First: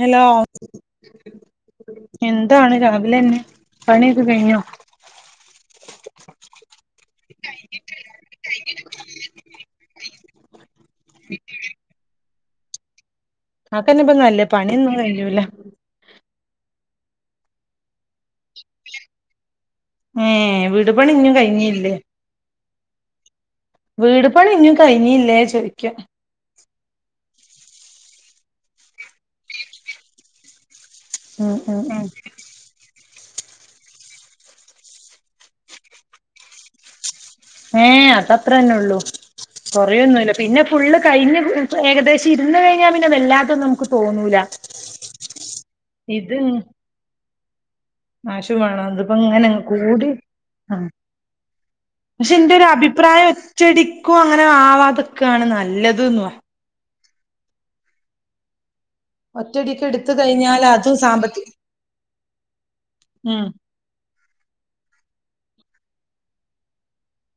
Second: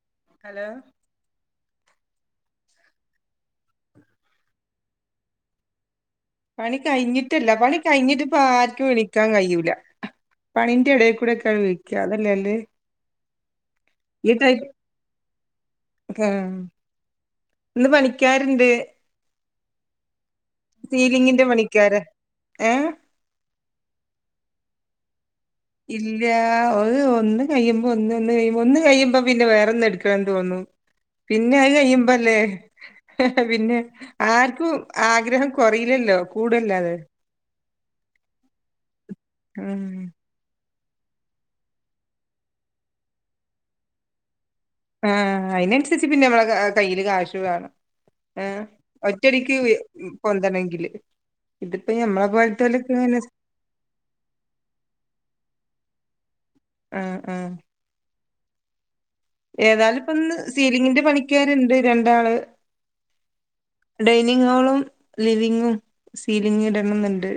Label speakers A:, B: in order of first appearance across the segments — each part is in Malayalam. A: ഹലോ എന്താണ് രാവിലെന്നെ പണിയൊക്കെ കയിഞ്ഞോ?
B: പണി കഴിഞ്ഞിട്ടല്ല പണി കഴിഞ്ഞിട്ട് ഇപ്പ ആർക്കും വിളിക്കാൻ കയ്യൂല പണിന്റെ എടേകൂടെക്കെ വിളിക്കാ അതല്ലെ നല്ലേ?
A: ആക്കന്ന ഇപ്പൊ നല്ലേ പണിയൊന്നും കയ്യൂല.
B: ഏ ഇന്ന് പണിക്കാര്ണ്ട്
A: ഏഹ് വിടു പണി ഇഞ്ഞും
B: സീലിങ്ങിന്റെ
A: കഴിഞ്ഞില്ലേ?
B: പണിക്കാര് ഏഹ്
A: വീട് പണി ഇഞ്ഞും കഴ്ഞ്ഞില്ലേ ചോയ്
B: ഇൽ ല്ല അത് ഒന്ന് കയ്യുമ്പോ ഒന്ന്ണ്ട് കഴിയുമ്പോ ഒന്ന് കയ്യുമ്പോ പിന്നെ വേറൊന്ന് ഇട്ക്കണം ന്ന് തോന്നും
A: ഉം
B: പിന്നെ അത്
A: ഉം ഉം
B: കയ്യുമ്പല്ലേ പിന്നെ ആർക്കും ആഗ്രഹം കൊറീല്ലല്ലോ കൂടല്ലാതെ.
A: ഏഹ് അതത്രന്നെള്ളൂ
B: ഉം
A: കൊറയൊന്നുംല്ല. പിന്നെ ഫുള്ള് കഴിഞ്ഞ് ഏകദേശം ഇരുന്ന് കഴിഞ്ഞാ പിന്നെ വല്ലാതൊന്നും മ്മക്ക് തോന്നൂല.
B: ആഹ് അയ്നൻസര്ച്ച് പിന്നെ
A: ഇത്
B: നമ്മളെ കയ്യില് കാശു വേണം.
A: കാശ്
B: ഉം
A: വേണം ഇതിപ്പോ ഇങ്ങനെ
B: ഒറ്റടിക്ക്
A: കൂടി ആ
B: പൊന്തണെങ്കില് ഇതിപ്പോ ഞമ്മളെ
A: പക്ഷെ എന്റെ ഒരു
B: പോലത്തോല്ക്കങ്ങ
A: അഭിപ്രായം ഒറ്റടിക്കും അങ്ങനെ ആവാതക്കാണ് നല്ലത് ന്ന്
B: ആഹ് ആഹ്.
A: ഒറ്റടിക്ക്
B: ഏതാലും
A: എടുത്ത്
B: ഇപ്പൊന്ന്
A: കഴിഞ്ഞാൽ അതും
B: സീലിങ്ങിന്റെ
A: സാമ്പത്തിക
B: പണിക്കാര്ണ്ട് രണ്ടാള്
A: ഉം
B: ഡൈനിങ് ഹോളും ലിവിങ്ങും സീലിങ്ങ് ഇടണംന്ന്ണ്ട്.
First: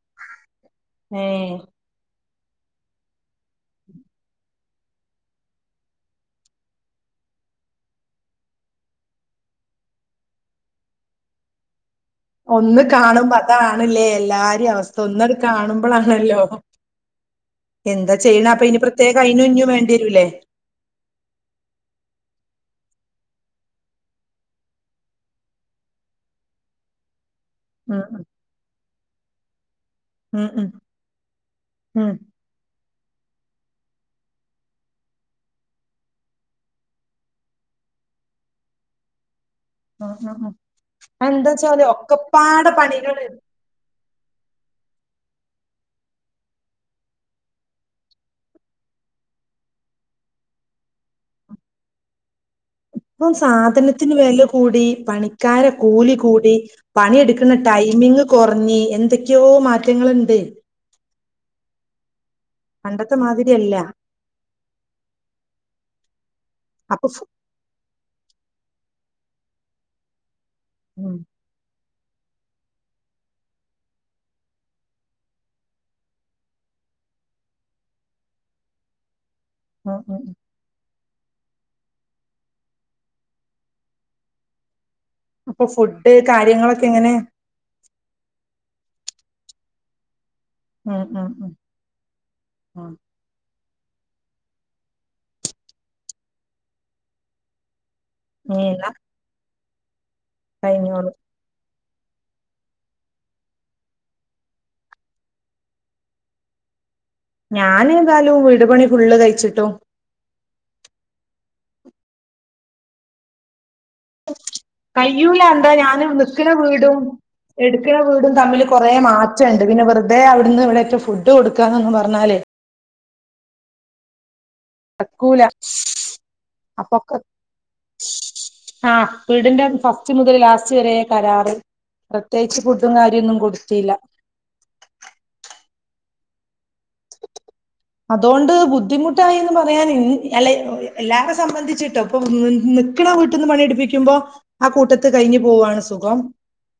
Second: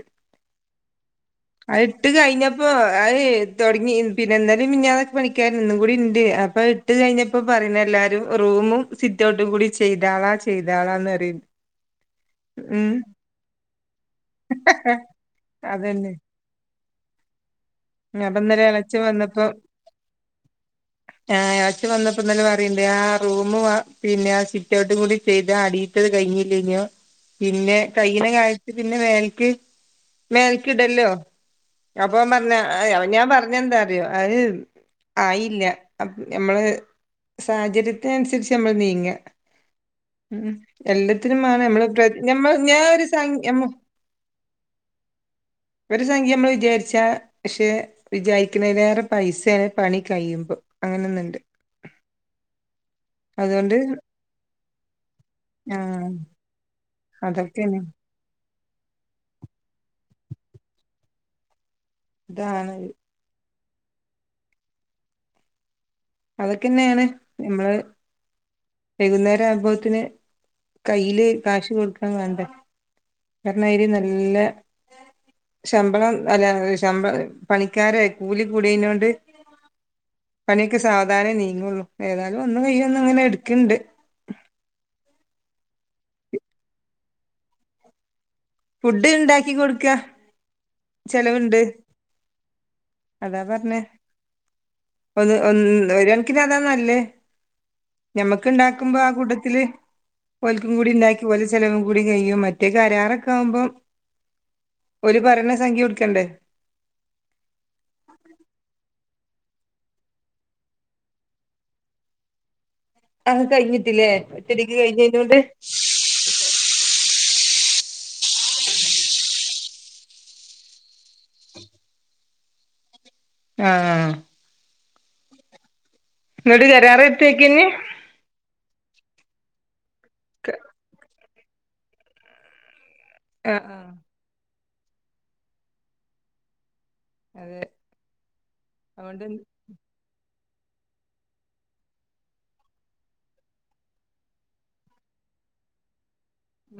A: ഏഹ്
B: അത് ഇട്ട് കഴിഞ്ഞപ്പോ അത് തൊടങ്ങി പിന്നെ ഇന്നലിം മിഞ്ഞാന്നൊക്കെ പണിക്കാര്ണ്ട് ഇന്നും കൂടി ഉണ്ട് അപ്പൊ ഇട്ട് കഴിഞ്ഞപ്പോ പറയുന്നെ എല്ലാരും റൂമും സിറ്റ്ഔട്ടും കൂടി ചെയ്താളാ ചെയ്താളാന്ന്റിയുന്ന്
A: ഒന്ന് കാണുമ്പോ അതാണല്ലേ എല്ലാരിം അവസ്ഥ ഒന്നാട്ട്
B: അതന്നെ
A: കാണുമ്പോളാണല്ലോ എന്താ ചെയ്യ്ണ്
B: ഇന്നലെ
A: അപ്പൊ ഇനി
B: എളച്ചൻ
A: പ്രത്യേക അയ്നും ഇഞ്ഞും വേണ്ടിരൂല്ലേ
B: ആഹ് [unintelligible] വന്നപ്പോ ഇന്നലെ പറയ്ണ്ട് ആ റൂമും പിന്നെ ആ സിറ്റ ഔട്ടും കൂടി ചെയ്താതി. ഇട്ടത് കഴ്ഞ്ഞില്ലെനോ പിന്നെ
A: ഉം
B: കൈയ്യ്ണ കാൽത്ത് പിന്നെ മേൽക്ക്
A: ഉം ഉം
B: മേൽക്ക് ടല്ലോ
A: ഉം
B: അപ്പൊ ഓ പ ർഞ്ഞ ഞാൻ പർഞ്ഞെ എന്താ അറിയോ അത് ആയില്ല ഞമ്മള് സാഹചര്യത്തിനൻസര്ച്ച് നമ്മള് നീങ്ങ ഉം എല്ലാത്തിനും മാണം
A: അതെന്താച്ചാല്
B: നമ്മള് പ്ര നമ്മൾ
A: ഒക്കപ്പാടെ
B: ഞാ ഒരു
A: പണികള്
B: സം മ്മ ഒരു സംഖ്യ മ്മള് വിചാരിച്ച പക്ഷെ വിചാരിക്ക്ണലേറെ പൈസയാ പണി കയ്യുമ്പം അങ്ങനൊന്ന്ണ്ട്.
A: ഇപ്പം സാധനത്തിന് വെല കൂടി പണിക്കാരെ
B: ആഹ്
A: കൂലി കൂടി പണി എട്ക്ക്ന്ന
B: അതൊക്കെയാണ്
A: ടൈമിങ് കൊർഞ്ഞ് എന്തൊക്കെയോ മാറ്റങ്ങള്ണ്ട്.
B: [unintelligible]
A: പണ്ടത്തെ മാതിരിയല്ല
B: അതൊക്കെന്നെയാണ്
A: അപ്പൊ ഫു
B: നമ്മള് വൈകുന്നേരം ആവുമ്പോത്തിന്
A: ഉം
B: കയ്യില് കാശ് കൊടുക്കാൻ വേണ്ടേ കാര്ണം [unintelligible] നല്ല ശമ്പളം അല്ല ശമ്പ പണിക്കാരെ കൂലി കൂടിയയ്നോണ്ട്
A: [inaudible]
B: പണിയൊക്കെ സാവധാനെ നീങ്ങുള്ളൂ ഏതാലും ഒന്ന് കയ്യെ ഒന്ന് ഇങ്ങനെ എട്ക്ക്ണ്ട്.
A: അപ്പൊ ഫുഡ് കാര്യങ്ങളൊക്കെ എങ്ങനെ?
B: ഫുഡ് ഇണ്ടാക്കി കൊട്ക്ക
A: ഉം ഉം ഉം
B: ചെലവ്ണ്ട്.
A: ഉം
B: അതാ പർഞ്ഞേ ഒന്ന് ഒരു കൺക്കിന് അതാ നല്ലേ ഞമ്മക്ക്
A: ഇനി എന്നാ
B: ഇണ്ടാക്കുമ്പോ ആ കൂട്ടത്തില് ഓൽക്കും കൂടി
A: കഴിഞ്ഞോളും
B: ഇണ്ടാക്കി ഓല് ചെലവും കൂടി കഴിയും മറ്റേ കരാറൊക്കെ ആമ്പം ഓര് പറിണ സംഖ്യ കൊട്ക്കണ്ടേ.
A: ഞാന് ഏതായാലും വീട് പണി ഫുള്ള് കയ്ച്ചിട്ടും
B: അങ് കഴിഞ്ഞിട്ടില്ലേ ഒറ്റടിക്ക് കഴിഞ്ഞതിനോണ്ട്
A: കയ്യൂല എന്താ ഞാനും ണ വീടും എടുക്കണ വീടും തമ്മിൽ കൊറെ മാറ്റംണ്ട് പിന്നെ വെറുതെ അവിടുന്ന് ഇവിടെറ്റം ഫുഡ് ഇട്ട് കൊടുക്കാന്നങ്‌ പറഞ്ഞാലെ
B: ആഹ്
A: ടക്കൂല
B: ങ്ങട്ട് കരാറിട്ടക്കെനി
A: ആഹ് വീടിന്റെ ഫസ്റ്റ് മുതൽ ലാസ്റ്റ് വരെ കരാറ് പ്രത്യേകിച്ച് ഫുഡും കാര്യ ഒന്നും
B: ആഹ് ആഹ്
A: കൊടുത്തില്ല
B: [inaudible]
A: അതോണ്ട്
B: അതുകൊണ്ട്
A: ബുദ്ധിമുട്ടായിന്ന് പറ ഞാന് അല്ല എല്ലാരെ സംബന്ധിച്ചിട്ടോ ഇപ്പൊ നിക്കണ വീട്ടിൽ നിന്ന് പണിയെടുപ്പിക്കുമ്പോ ആഹ് കൂട്ടത്ത് കഴിഞ്ഞു പോവാണ് സുഖം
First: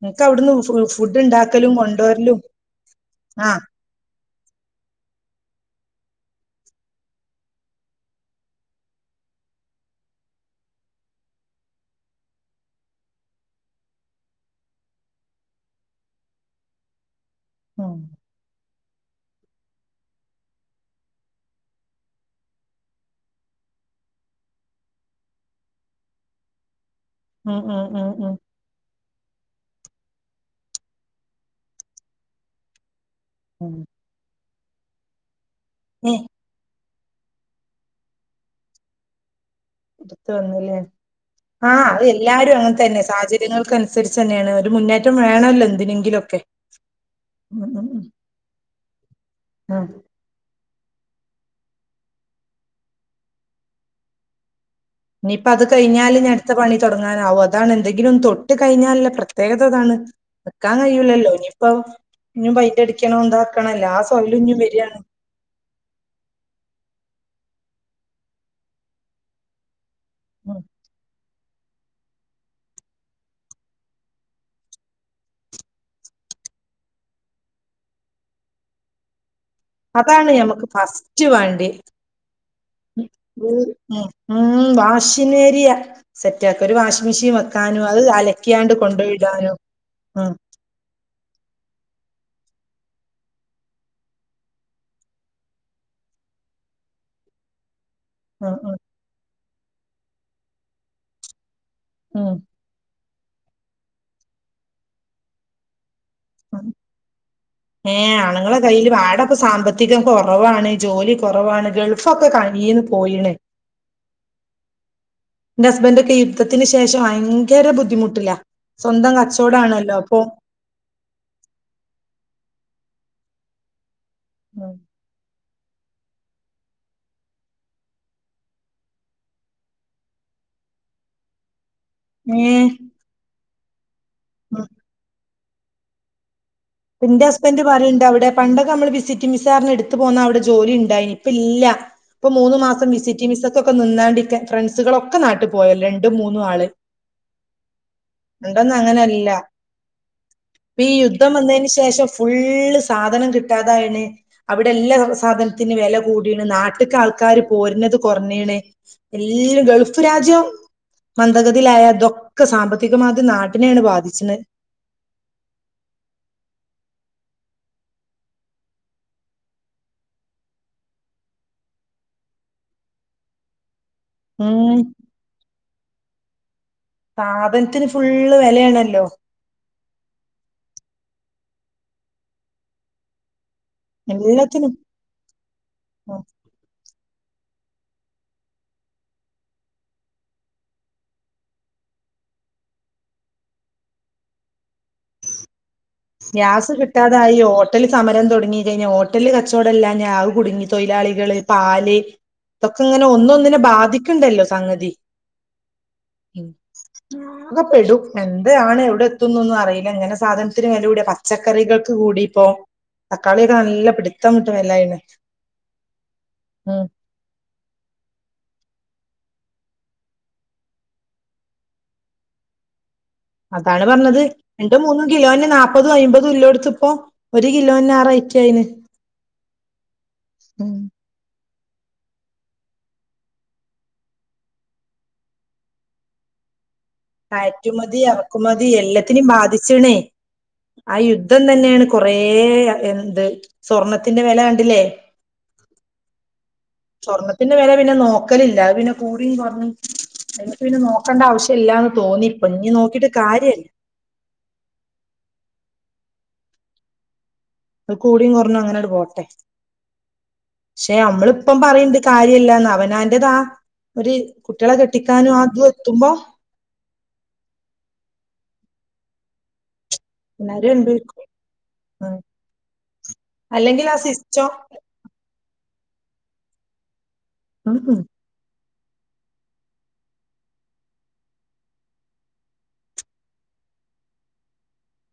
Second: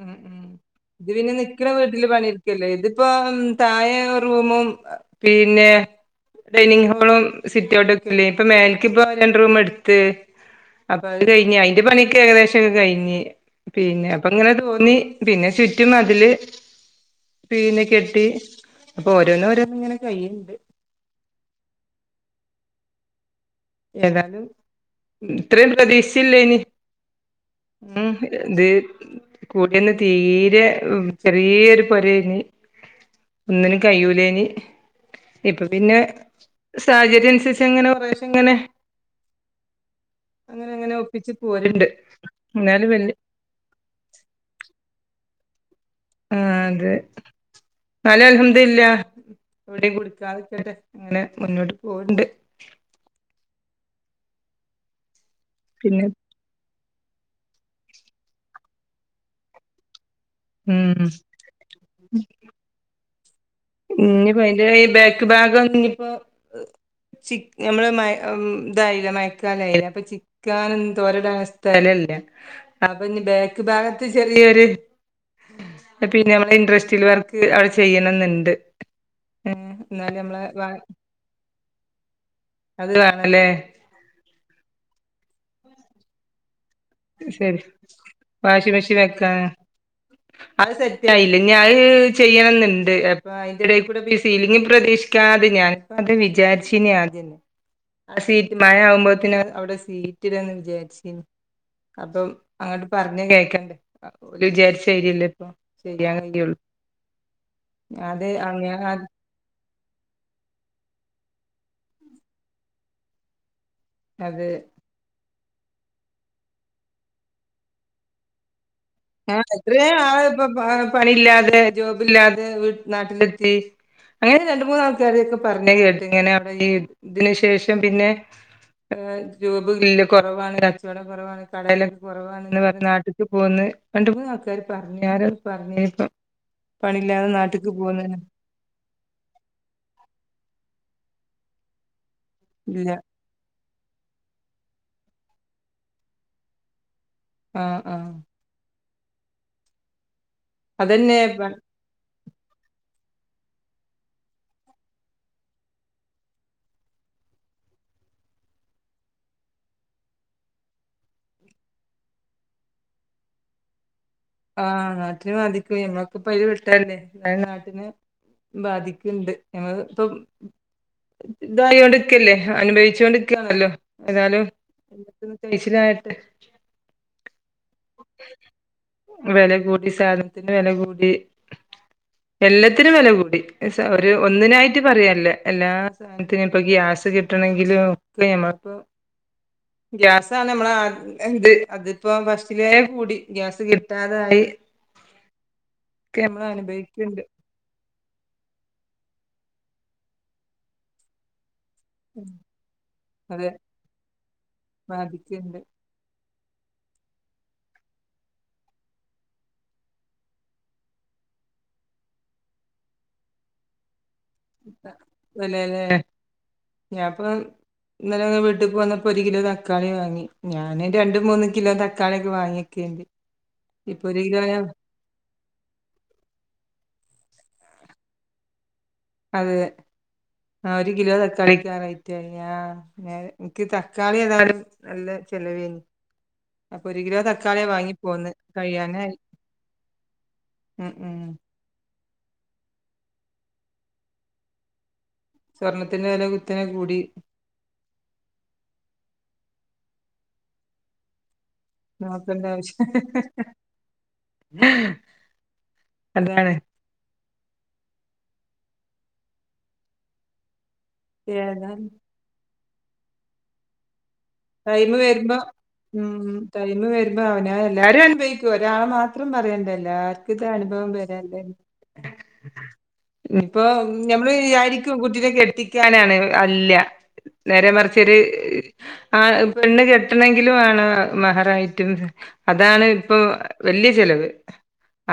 B: ഉം
A: ഇൻക്ക്
B: ഉം
A: അവിടുന്ന് ഫു
B: ഇത്
A: ഫുഡ്
B: പിന്നെ നിക്കണ
A: ഇണ്ടാക്കലും
B: വീട്ടില്
A: കൊണ്ടുവരലും
B: പണിട്ക്കല്ലേ ഇതിപ്പോ
A: ആഹ്
B: തായെ റൂമും പിന്നെ ഡൈനിങ്ങ് ഹോളും സിറ്റൊട്ടൊക്കെല്ലേ ഇപ്പൊ മേലക്ക് പ്പം രണ്ട് റൂം എടുത്ത് അപ്പൊ അത് കഴിഞ്ഞ് അയിന്റെ പണിക്ക് ഏകദേശക്കെ കഴിഞ്ഞ് പിന്നെ അപ്പങ്ങനെ തോന്നി പിന്നെ ചുറ്റും മതില് പിന്നെ
A: ഉം
B: കെട്ടി അപ്പൊ ഓരോന്നരോന്നങ്ങനെ കൈയും ഏതാലും ത്രയും പ്രതിക്ഷിച്ചില്ലേനി ഉം എന്തേ കൂടിന്ന് തീരെ ചെറിയൊരു പൊരെനി
A: ഉം
B: ഒന്നിനും കയ്യുലേനി നി ഇപ്പൊ പിന്നെ
A: ഏഹ്
B: സാഹചര്യ അനുസരിച്ച്ങ്ങനെ കുറെശെങ്ങനെ
A: എടുത്ത വന്നില്ലേ
B: അങ്ങനെ ഒപ്പിച്ച്
A: ആഹ്
B: പോരുണ്ട്
A: അത് എല്ലാരും
B: എന്നാലും
A: അങ്ങനത്തന്നെ
B: വല്യ
A: സാഹചര്യം കങ്ങൾക്ക അനുസരിച്ചന്നെണ് ഒരു മുന്നേറ്റം വേണല്ലോ എന്തിനെങ്കിലും
B: ആഹ് അതെ ന്നാലും അൽഹംദുലില്ലാഹ്
A: ആഹ്
B: എവിടെയും കുടുങ്ങാതെ അങ്ങനെ മുന്നോട്ട് പോകുണ്ട്
A: ഇഞിപ്പത്
B: പിന്നെ
A: കഴിഞ്ഞാൽ അട് ഇത്തെ പണി തുടങ്ങാനാവും അതാണ് എന്തെങ്കിലും തൊട്ട് കഴിഞ്ഞാല് പ്രത്യേകതതാണ് വെക്കാൻ കഴിയൂല്ലല്ലോ
B: ഉം
A: ഇനിയിപ്പോ ഇഞ്ഞും പൈൻ്റ് അടിക്കണം എന്താക്കണല്ലോ ആഹ് സ്വഹലും
B: ഇനിപ്പോ
A: ഇഞ്ഞു
B: അതിന്റെ ഈ
A: വരാണ്
B: ബാക്ക് ഭാഗം ഇഞിപ്പോ ചി ഞമ്മള് മഴ തായില്ല മ ചിക്കല്ലെ അപ്പൊ
A: ഉം
B: ചിക്കാനും തോരടാനും സ്ഥലല്ല അപ്പൊഞി ബേക്ക് ഭാഗത്ത് ചെറിയൊരു പിന്നെ നമ്മെ ഇൻറ്രസ്റ്റിൽ വർക്ക് അവടെ ചെയ്യണന്നുണ്ട് ഏഹ് എന്നാലും നമ്മളെ വ
A: റ്റു വണ്ടി
B: വേണല്ലേ
A: ഉം വാഷിനേരിയ സെറ്റാക്ക ഒരു വാഷിന മിഷിൻ
B: ശരി
A: വെക്കാനും അത് അലക്കിയാണ്ട്
B: വാഷിംഗ് മെഷീൻ വെക്കാൻ
A: കൊണ്ടോയിടാനും അഹ്
B: അത് സെറ്റായില്ല ഞത് ചെയ്യണന്നുണ്ട് അപ്പ ആഹ് അയ്ന്റെടേ കൂടെ സീലിങ് പ്രതീക്ഷിക്കാതെ ഞാനിപ്പ അത് വിചാരിച്ചിനെ ആദ്യം ആഹ്
A: ഉം
B: സീറ്റ് മഴ
A: ഉം
B: ആവുമ്പോത്തന് അവിടെ സീറ്റ് ഇടാന്ന് വിചാരിച്ച് അപ്പൊ
A: ഉം
B: അങ്ങോട്ട് പറഞ്ഞ കേൾകണ്ടേ ഒരു വിചാരിച്ചായിരില്ലല്ലൊ ഇപ്പ ചെയ്യാൻ കഴ
A: ഏഹ് ആണുങ്ങളെ കയ്യിൽ
B: അങ്ങനെ
A: പാട സാമ്പത്തികം കുറവാണ് ജോലി കുറവാണ് ഗൾഫൊക്കെ കയ്യിന്ന് പോയിണ്
B: അതെ
A: എന്റെ ഹസ്ബൻഡക്കെ യുദ്ധത്തിന് ശേഷം ഭയങ്കര ബുദ്ധിമുട്ടില്ല സ്വന്തം കച്ചോടാണല്ലോ അപ്പൊ
B: പണില്ലാതെ ജോബില്ലാതെ നാട്ടിലെത്തി അങ്ങനെ രണ്ട് മൂന്നാ കാര്ക്കെ പറഞ്ഞ കേട്ട്ങ്ങനെ അവിടെ ഈ യുദ്ധത്തിന് ശേഷം പിന്നെ ജോബ്ല്ല കുറവാണ് കച്ചവടം കുറവാണ് കടയിലൊക്കെ കുറവാണെന്ന്
A: ഏഹ്
B: പറ നാട്ടിക്ക് പോന്ന് രണ്ട മൂന്ന് ആൾക്കാര് പറഞ്ഞ് ആരാ പറഞ്ഞപ്പോ
A: ന്റെ ഹസ്ബന്ഡറ് പറയുണ്ട് അവിടെ പണ്ടൊക്കെ നമ്മള് വിസിറ്റ് വിസാർഞി ഇട്ത്ത് പോന്നാ അവിടെ ജോലിണ്ടായിനി ഇപ്പല്ലാ ഇപ്പം മൂന്ന് മാസം
B: ഇല്ല
A: വിസി വിസക്കൊക്കെ നിന്നാണ്ട് ഫ്രണ്ട്സുകളൊക്കെ നാട്ട് പോയല്ലൊ രണ്ടും മൂന്നും ആള്
B: ആഹ് ആഹ്
A: പണ്ടൊന്നും അങ്ങനല്ലപ്പൊ ഈ യുദ്ധം
B: അതന്നെ
A: വന്ന ശേഷം ഫുള്ള് സാധനം കിട്ടാതായിണ് അവിടെ എല്ലാ സാധനത്തിന് വില കൂടിണ് നാട്ടക്കൾക്കാര് പോരുന്നത് കുറഞ്ഞണ്. എല്ല ഗൾഫ് രാജ്യം മന്ദഗതിയിലായ തൊക്കെ സാമ്പത്തികമാദ്യം നാട്ടിനെയാണ് ബാധിച്ചണത്.
B: ആഹ് നാട്ടിൽ മതിക്ക മ്മക്കപൊ അതി വിട്ടല്ലേ നാട്ടിന് ബാധിക്കുണ്ട് ഞങ്ങൾ പ്പൊ ഇതായോണ്ട്ക്കല്ലേ അനുഭവിച്ചൊണ്ട്ക്കാണല്ലോ. ഏതാലും
A: ഉം
B: കൈച്ചിലാട്ട
A: സാപനത്തിന് ഫുള്ള് വിലയാണല്ലോ.
B: വില കൂടി സാധനത്തിന് വില കൂടി എല്ലാത്തിനും വില കൂടി. ഒരു
A: എല്ലാത്തിനും
B: ഒന്നിനായിട്ട് പറയല്ല എല്ലാ
A: ഉം.
B: സാനത്തിനും ഇപ്പൊ ഗ്യാസ് കിട്ടണെങ്കിലുക്കെ മ്മക്ക് ഗ്യാസാണ് നമ്മള എന്ത് അതിപ്പോ ഫസ്റ്റലേ കൂടി ഗ്യാസ് കി ട്ടാതായി
A: ഗ്യാസ്
B: അനുഭവിക്ക്ണ്ട്
A: കിട്ടാതായി. ഹോട്ടൽ സമരം തുടങ്ങി കഴിഞ്ഞ ഹോട്ടലിൽ കച്ചവടംല്ലാംഞ ആഹ് കുടുങ്ങി തൊഴിലാളികള് പാല് ഇതൊക്കെ ഇങ്ങനെ ഒന്ന്
B: അതെ
A: ഒന്നിനെ ബാധിക്കണ്ടല്ലോ സംഗതി
B: ബാധിക്ക്ണ്ട്
A: ഉം അതെക്കെ പെടും എന്താണ് എവിടെ എത്തുന്നുന്നും അറിയില്ല ങ്ങനെ സാധ ത്തിന് വില കൂടെ പച്ചക്കറികൾക്ക് കൂടി ഇപ്പോ തക്കാളിയൊക്കെ നല്ല പിട്
B: അല്ലെല്ലേ
A: ഉം
B: ഞാൻപ്പൊ ഇന്നലെ വീട്ടിൽ വന്നപ്പോ ഒരു കിലോ തക്കാളി വാങ്ങി ഞാന് രണ്ട് മൂന്ന് കിലോ തക്കാളിയൊക്കെ വാങ്ങിയക്കണ്ട്.
A: അതാണ് പറഞ്ഞത് രണ്ട് മൂന്നും കിലോനെ നാപ്പ പ്പതും അയ്മ്പതും ഇള്ളോടുത്തിപ്പോ ഒരു കിലോന്നെ ആഹ് റയറ്റായിന്.
B: അതെ ആഹ് ഒരു കിലോ തക്കാളിക്കാ റായി ആഹ് നിക്ക് തക്കാളി ഏതായാലും നല്ല ചെലവനി അപ്പോര് കിലോ
A: കയറ്റുമതി
B: പോന്ന്
A: ഇറക്കുമതി
B: കഴിയാനായി
A: എല്ലാത്തിനെയും ബാധിച്ചണേ
B: ഉം
A: ആഹ്
B: ഉം
A: യുദ്ധം തന്നെയാണ് കൊറേ എന്ത് സ്വർണത്തിന്റെ വില കണ്ടില്ലേ
B: സ്വർണത്തിന്റെ വില കുത്തനെ കൂ
A: സ്വർണ്ണത്തിന്റെ വില പിന്നെ നോക്കലില്ല അത് പിന്നെ കൂടിയും കൊറ പിന്നെ നോക്കേണ്ട ആവശ്യമില്ലന്ന്
B: നോക്കണ്ട
A: തോന്നിപ്പൊ ഇനി
B: ആവശ്യം
A: നോക്കിട്ട് കാര്യല്ല.
B: അതാണ്.
A: അത് കൂടിയും കുറഞ്ഞും അങ്ങനെട് പോട്ടെ ക്ഷെ നമ്മളിപ്പം
B: ഏതായാലും
A: പറയണ്ട് കാര്യമല്ലന്ന അവനാന്റതാ ഒരു കുട്ടികളെ
B: ടൈമ്
A: കെട്ടിക്കാനും
B: വരുമ്പോ
A: ആത് എത്തുമ്പോ
B: ഉം ടൈമ് വരുമ്പോ അവന എല്ലാരും അനുഭവിക്കും ഒരാളെ മാത്രം പറയണ്ടല്ലാര്
A: എല്ലാരും
B: അനുഭവം വര
A: അനുഭവിക്കും ഉം
B: ഇപ്പൊ
A: അല്ലെങ്കിൽ ആ
B: നമ്മള്
A: സിസ്റ്റം
B: വിചാരി ക്കും കുട്ടിനെ കെട്ടിക്കാനാണെന്ന് അല്ല നേരെ
A: ഉം ഉം
B: മറച്ചൊരു ആഹ് പെണ്ണ് കെട്ടണെങ്കിലും മാണ് മഹറായിട്ടും അതാണ് ഇപ്പൊ വലിയ ചെലവ്.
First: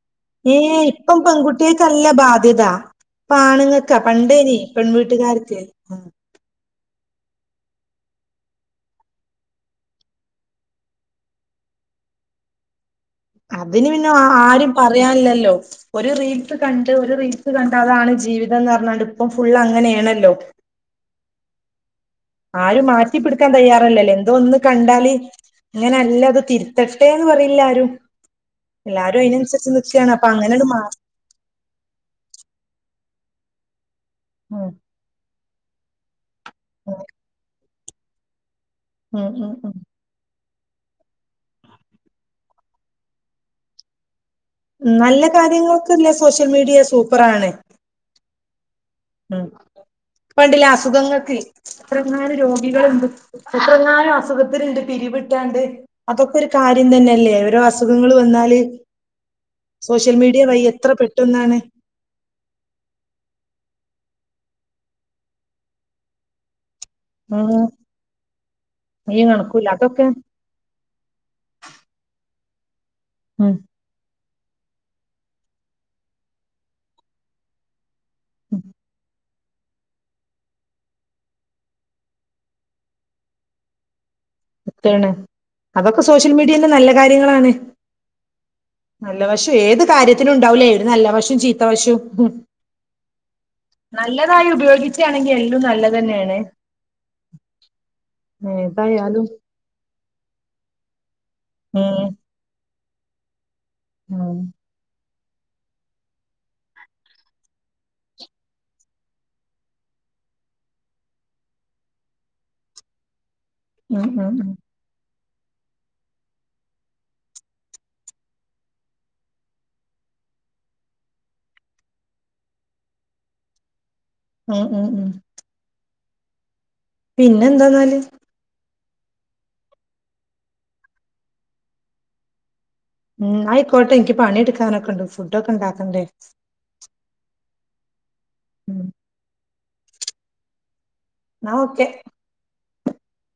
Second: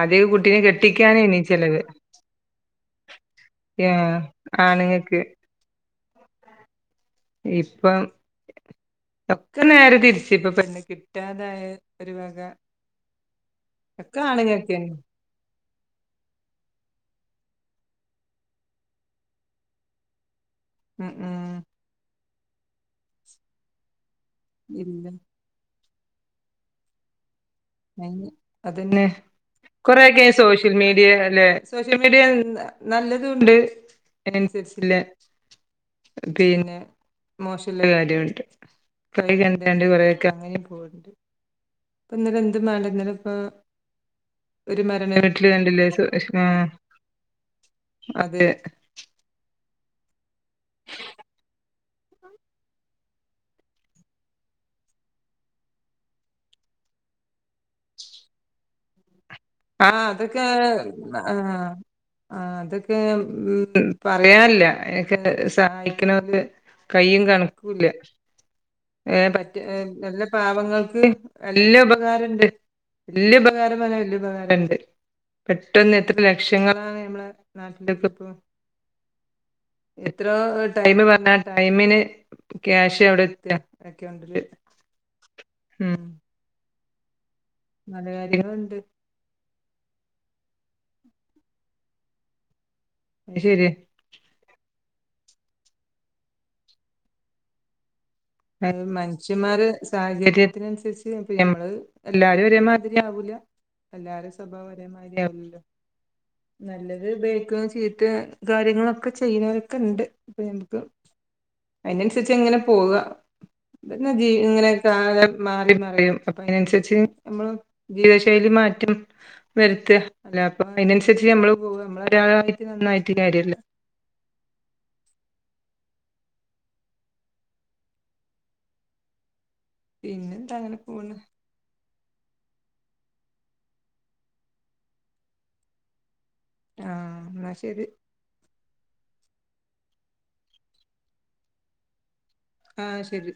B: ആദ്യം കുട്ടിനെ
A: ഏഹ് ഇപ്പം
B: കെട്ടിക്കാനേനി ചെലവ്
A: പെൺകുട്ടിക്കല്ല ബാധ്യത. ആണുങ്ങൾക്കാ
B: ഏഹ്
A: പണ്ടേനി
B: ആണുങ്ങക്ക്
A: പെൺവീട്ടുകാർക്ക് ഉം
B: ഇപ്പം ഒക്കെ നേരെ തിരിച്ച ഇപ്പ പെണ് കിട്ടാതായ ഒരു വക.
A: അതിന് പിന്നെ
B: ഒക്കെ
A: ആരും
B: ആണുങ്ങക്കന്നെ
A: പറയാല്ലല്ലോ. ഒരു റീൽസ് കണ്ട് ഒരു റീൽസ് കണ്ട് അതാണ് ജീവിതംന്ന് റഞ്ഞാണ്ട് ഇപ്പം ജീവിതം ഫുള് അങ്ങനെയാണല്ലോ
B: ഉം ഉം
A: ആരും മാറ്റി പിടുക്കാൻ തയ്യാറല്ലല്ല എന്തോ ഒന്ന്
B: ഇല്ല
A: കണ്ടാല് ഇങ്ങനെല്ല അത് തിരുത്തട്ടെന്ന് പറയണില്ല
B: അതന്നെ
A: നിക്കാണ്
B: കൊറെക്കെ
A: അപ്പൊ അങ്ങനെണ്ട്
B: സോഷ്യൽ
A: മാ
B: മീഡിയ അല്ലെ സോഷ്യൽ മീഡിയ നല്ലതൂണ്ട്
A: ഉം
B: അയ്നനുസരിച് പിന്നെ മോശള്ള കാര്യംണ്ട്. [unintelligible]
A: ഉം
B: കൈ
A: ഉം ഉം
B: എന്താണ്ട് കുറെക്കെ അങ്ങനെ പോവണ്ട് ഇപ്പ ഇന്നലെ എന്ത് വേണ്ട ഇന്നല ഇപ്പോ ഒരു മരണ
A: നല്ല
B: വീട്ടില് കണ്ടില്ലേ സു
A: കാര്യങ്ങൾക്ക്ല്ല സോഷ്യൽ
B: ആഹ്
A: മീഡിയ
B: അതെ
A: ഇപണ്ടില്ല അസുഖങ്ങൾക്ക് എത്രങ്ങാന് രോഗികള്ണ്ട്. എത്രങ്ങാനും അസുഖത്തിന്ണ്ട് പിരിവിട്ടാണ്ട് അതൊക്കൊരു കാര്യം തന്നെല്ലേ ഓരോ അസുഖങ്ങള് വന്നാല്
B: ആഹ്
A: സോഷ്യൽ മീഡിയ
B: അതൊക്കെ
A: വഴി എത്ര
B: ആഹ്
A: പെട്ടെന്നാണ്
B: ആഹ് അതൊക്കെ ഉം പറയല്ല അതൊക്കെ സഹായിക്കണത് കയും
A: ഉം
B: കണക്കല്ല
A: ഈ
B: ഏഹ് പറ്റ
A: കണക്കൂല്ല അതൊക്കെ
B: എല്ല പാവങ്ങൾക്ക് നല്ല ഉപകാരണ്ട് വല്യ
A: ഉം
B: ഉപകാരന്നറഞാ വല്യ ഉപകാരണ്ട്. പെട്ടെന്ന് എത്ര ലക്ഷങ്ങളാണ് നമ്മളെ നാട്ടിലേക്ക ഇപ്പൊ എത്രോ ടൈമ്പറഞ്ഞ ആഹ് ടൈമിന് ക്യാഷ് അവിടെ എത്തിയാ [unintelligible]
A: താണ് അതൊക്കെ സോഷ്യൽ മീഡിയെല് നല്ല കാര്യങ്ങളാണ്.
B: നല്ല കാര്യങ്ങള്ണ്ട്.
A: നല്ല വശം ഏത് കാര്യത്തിനുണ്ടാവൂലേ ഒര് നല്ല വശം ചീത്തവശം.
B: അത് ശര്യാ
A: നല്ലതായി ഉപയോഗിച്ചാണെങ്കി എല്ലും നല്ലതെന്നെയാണ്.
B: എൻ
A: ഏതായാലും
B: മനുഷ്യമ്മാര് സാഹചര്യത്തിനനുസരിച്ച് ഞമ്മള്
A: ഉം
B: എല്ലാരും ഒരേമാതിരി ആവൂല എല്ലാരും
A: ഉം
B: സ്വഭാവം അതേമാതിരിയാവല്ലോ നല്ലത് ഉപയോഗിക്കുന്നതും ചീത്ത കാര്യങ്ങളൊക്കെ ചെയ്യണോരൊക്കെണ്ട് അപ്പൊ അയ്നനുസരിച്ചങ്ങനെ പോവാ അത്
A: ഉം
B: മതി
A: ഉം ഉം
B: ഇങ്ങനെ കാലം മാറി മാറിയും അപ്പൊ അതിനനുസരിച്ച് മ്മള് ജീവിത ശൈലി മാറ്റം വരുത്ത് അല്ലാപ്പൊ അയ്നനുസരിച്ച് മ്മള് പോക ഒരാളായിട്ട് നന്നായിട്ട് കാര്യല്ല
A: ആഹ് ഉം ഉം പിന്നന്താന്നാല്
B: പിന്നെന്താ അങ്ങനെപോണ്.
A: ഉം എന്നയിക്കോട്ടെ ഇനിക്ക് പണിയെടുക്കാനൊക്കെണ്ട് ഫുഡ്ക്കെ ഉണ്ടാക്കണ്ടേ
B: ആഹ് എന്നാ ശരി.
A: ഉം ന്നാ ഒക്കെ.
B: ആഹ് ശരി.